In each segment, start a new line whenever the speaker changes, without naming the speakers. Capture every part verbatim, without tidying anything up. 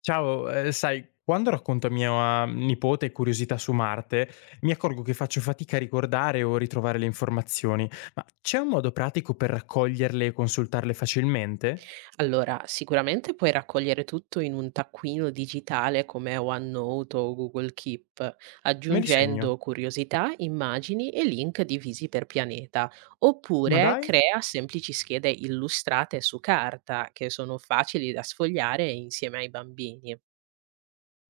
Ciao, ehm, sai, quando racconto a mia nipote curiosità su Marte, mi accorgo che faccio fatica a ricordare o ritrovare le informazioni. C'è un modo pratico per raccoglierle e consultarle facilmente?
Allora, sicuramente puoi raccogliere tutto in un taccuino digitale come OneNote o Google Keep,
Me li segno.
aggiungendo curiosità, immagini e link divisi per pianeta,
Ma
oppure
dai?
crea semplici schede illustrate su carta che sono facili da sfogliare insieme ai bambini.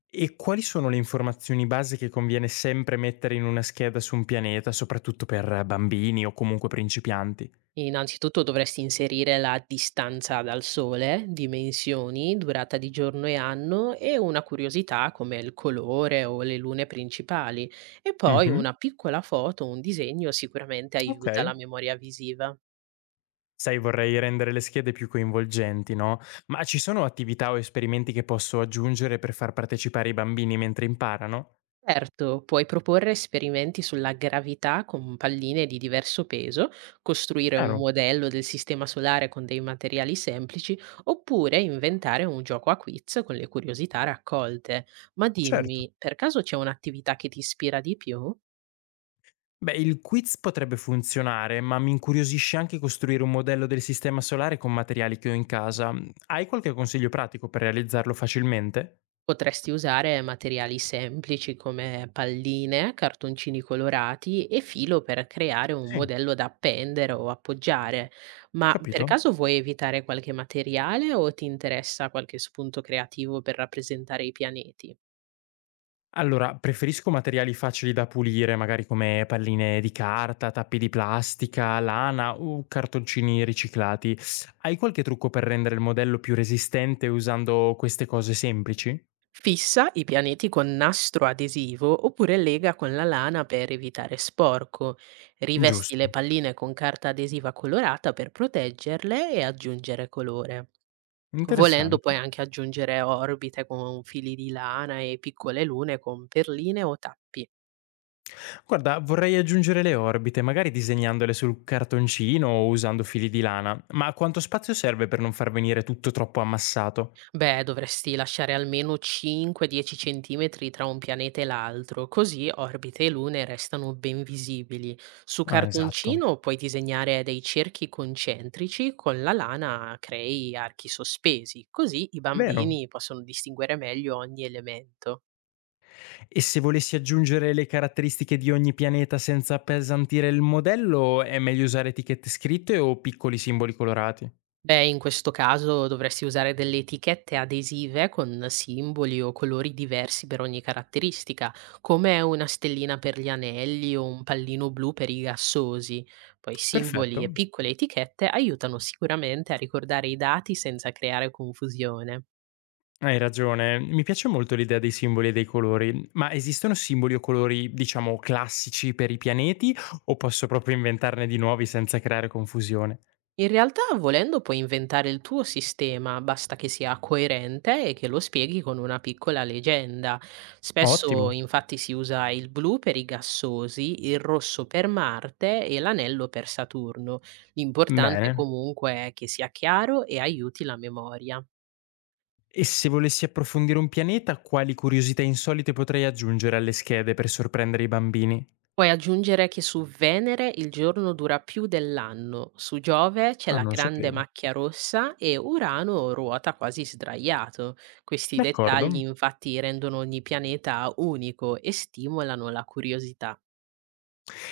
E quali sono le informazioni base che conviene sempre mettere in una scheda su un pianeta, soprattutto per bambini o comunque principianti?
Innanzitutto dovresti inserire la distanza dal sole, dimensioni, durata di giorno e anno e una curiosità come il colore o le lune principali. E poi
Mh-mh.
una piccola foto o un disegno sicuramente
Ok.
aiuta la memoria visiva.
Sai, vorrei rendere le schede più coinvolgenti, no? Ma ci sono attività o esperimenti che posso aggiungere per far partecipare i bambini mentre imparano?
Certo, puoi proporre esperimenti sulla gravità con palline di diverso peso, costruire un
Chiaro,
modello del sistema solare con dei materiali semplici, oppure inventare un gioco a quiz con le curiosità raccolte. Ma
certo.
dimmi, per caso c'è un'attività che ti ispira di più?
Beh, il quiz potrebbe funzionare, ma mi incuriosisce anche costruire un modello del sistema solare con materiali che ho in casa. Hai qualche consiglio pratico per realizzarlo facilmente?
Potresti usare materiali semplici come palline, cartoncini colorati e filo per creare un
Sì,
modello da appendere o appoggiare. Ma per
capito.
caso vuoi evitare qualche materiale o ti interessa qualche spunto creativo per rappresentare i pianeti?
Allora, preferisco materiali facili da pulire, magari come palline di carta, tappi di plastica, lana o cartoncini riciclati. Hai qualche trucco per rendere il modello più resistente usando queste cose semplici?
Fissa i pianeti con nastro adesivo oppure lega con la lana per evitare sporco. Rivesti
Giusto.
le palline con carta adesiva colorata per proteggerle e aggiungere colore. Volendo
Interessante.
puoi anche aggiungere orbite con fili di lana e piccole lune con perline o tappi.
Guarda, vorrei aggiungere le orbite, magari disegnandole sul cartoncino o usando fili di lana, ma quanto spazio serve per non far venire tutto troppo ammassato?
Beh, dovresti lasciare almeno cinque dieci cm tra un pianeta e l'altro, così orbite e lune restano ben visibili. Su
Ah, esatto.
cartoncino puoi disegnare dei cerchi concentrici, con la lana crei archi sospesi, così i
Vero?
bambini possono distinguere meglio ogni elemento.
E se volessi aggiungere le caratteristiche di ogni pianeta senza appesantire il modello, è meglio usare etichette scritte o piccoli simboli colorati?
Beh, in questo caso dovresti usare delle etichette adesive con simboli o colori diversi per ogni caratteristica, come una stellina per gli anelli o un pallino blu per i gassosi. Poi simboli e
Perfetto.
piccole etichette aiutano sicuramente a ricordare i dati senza creare confusione.
Hai ragione, mi piace molto l'idea dei simboli e dei colori, ma esistono simboli o colori, diciamo, classici per i pianeti o posso proprio inventarne di nuovi senza creare confusione?
In realtà, volendo, puoi inventare il tuo sistema, basta che sia coerente e che lo spieghi con una piccola leggenda.
Ottimo,
Spesso, infatti, si usa il blu per i gassosi, il rosso per Marte e l'anello per Saturno. L'importante
bene.
comunque è che sia chiaro e aiuti la memoria.
E se volessi approfondire un pianeta, quali curiosità insolite potrei aggiungere alle schede per sorprendere i bambini?
Puoi aggiungere che su Venere il giorno dura più dell'anno, su Giove c'è
Ah,
la
non lo
grande
sapevo.
macchia rossa e Urano ruota quasi sdraiato. Questi
D'accordo.
dettagli infatti rendono ogni pianeta unico e stimolano la curiosità.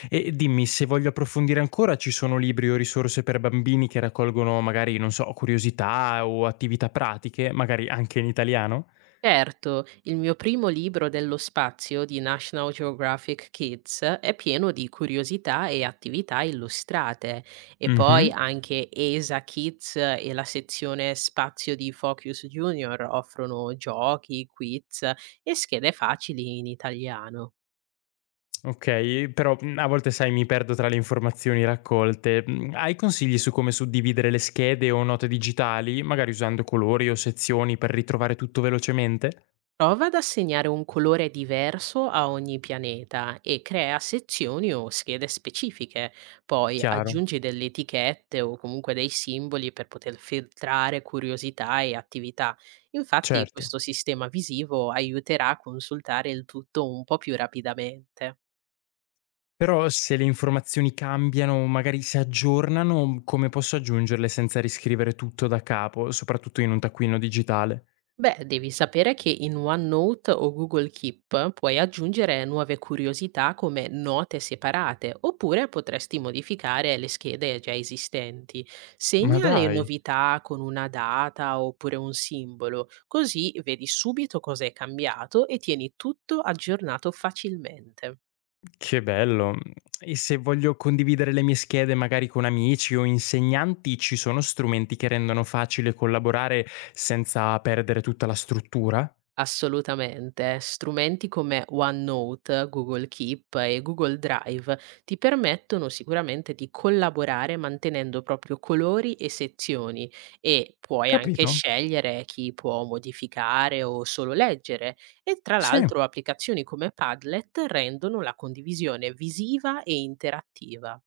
E dimmi, se voglio approfondire ancora, ci sono libri o risorse per bambini che raccolgono magari, non so, curiosità o attività pratiche, magari anche in italiano?
Certo, il mio primo libro dello spazio di National Geographic Kids è pieno di curiosità e attività illustrate e
Mh-mh.
poi anche ESA Kids e la sezione spazio di Focus Junior offrono giochi, quiz e schede facili in italiano.
Okay, però, mhmm, a volte sai mi perdo tra le informazioni raccolte. Mhmm, Hai consigli su come suddividere le schede o note digitali, magari usando colori o sezioni per ritrovare tutto velocemente?
Prova ad assegnare un colore diverso a ogni pianeta e crea sezioni o schede specifiche. Poi
Chiaro,
aggiungi delle etichette o comunque dei simboli per poter filtrare curiosità e attività. Infatti
certo.
questo sistema visivo aiuterà a consultare il tutto un po' più rapidamente.
Però se le informazioni cambiano, magari si aggiornano, come posso aggiungerle senza riscrivere tutto da capo, soprattutto in un taccuino digitale?
Beh, devi sapere che in OneNote o Google Keep puoi aggiungere nuove curiosità come note separate, oppure potresti modificare le schede già esistenti.
Ma
Segna le
dai,
novità con una data oppure un simbolo, così vedi subito cosa è cambiato e tieni tutto aggiornato facilmente.
che bello! E se voglio condividere le mie schede magari con amici o insegnanti, ci sono strumenti che rendono facile collaborare senza perdere tutta la struttura?
Assolutamente. Strumenti come OneNote, Google Keep e Google Drive ti permettono sicuramente di collaborare mantenendo proprio colori e sezioni e puoi anche
Capito?
scegliere chi può modificare o solo leggere. E tra
Sì.
l'altro applicazioni come Padlet rendono la condivisione visiva e interattiva.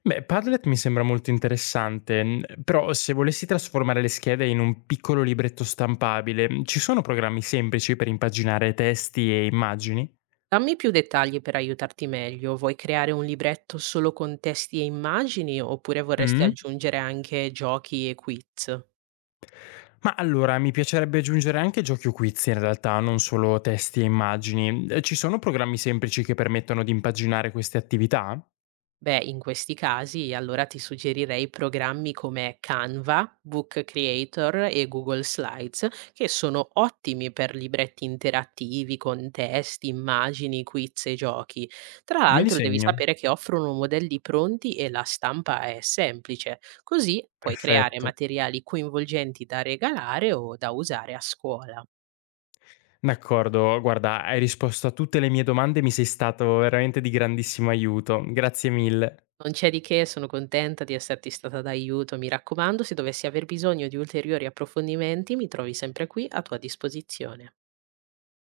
Beh, Padlet mi sembra molto interessante, n- però se volessi trasformare le schede in un piccolo libretto stampabile, m, ci sono programmi semplici per impaginare testi e immagini?
Dammi più dettagli per aiutarti meglio. Vuoi creare un libretto solo con testi e immagini oppure vorresti
Mm?
aggiungere anche giochi e quiz?
Ma allora, mi piacerebbe aggiungere anche giochi o quiz in realtà, non solo testi e immagini. Eh, Ci sono programmi semplici che permettono di impaginare queste attività?
Beh, in questi casi allora ti suggerirei programmi come Canva, Book Creator e Google Slides, che sono ottimi per libretti interattivi con testi, immagini, quiz e giochi. Tra
Me li
l'altro devi
segno.
sapere che offrono modelli pronti e la stampa è semplice, così puoi creare
Perfetto.
materiali coinvolgenti da regalare o da usare a scuola.
D'accordo, guarda, hai risposto a tutte le mie domande, mi sei stato veramente di grandissimo aiuto. Grazie mille.
Non c'è di che, sono contenta di esserti stata d'aiuto. Mi raccomando, se dovessi aver bisogno di ulteriori approfondimenti, mi trovi sempre qui a tua disposizione.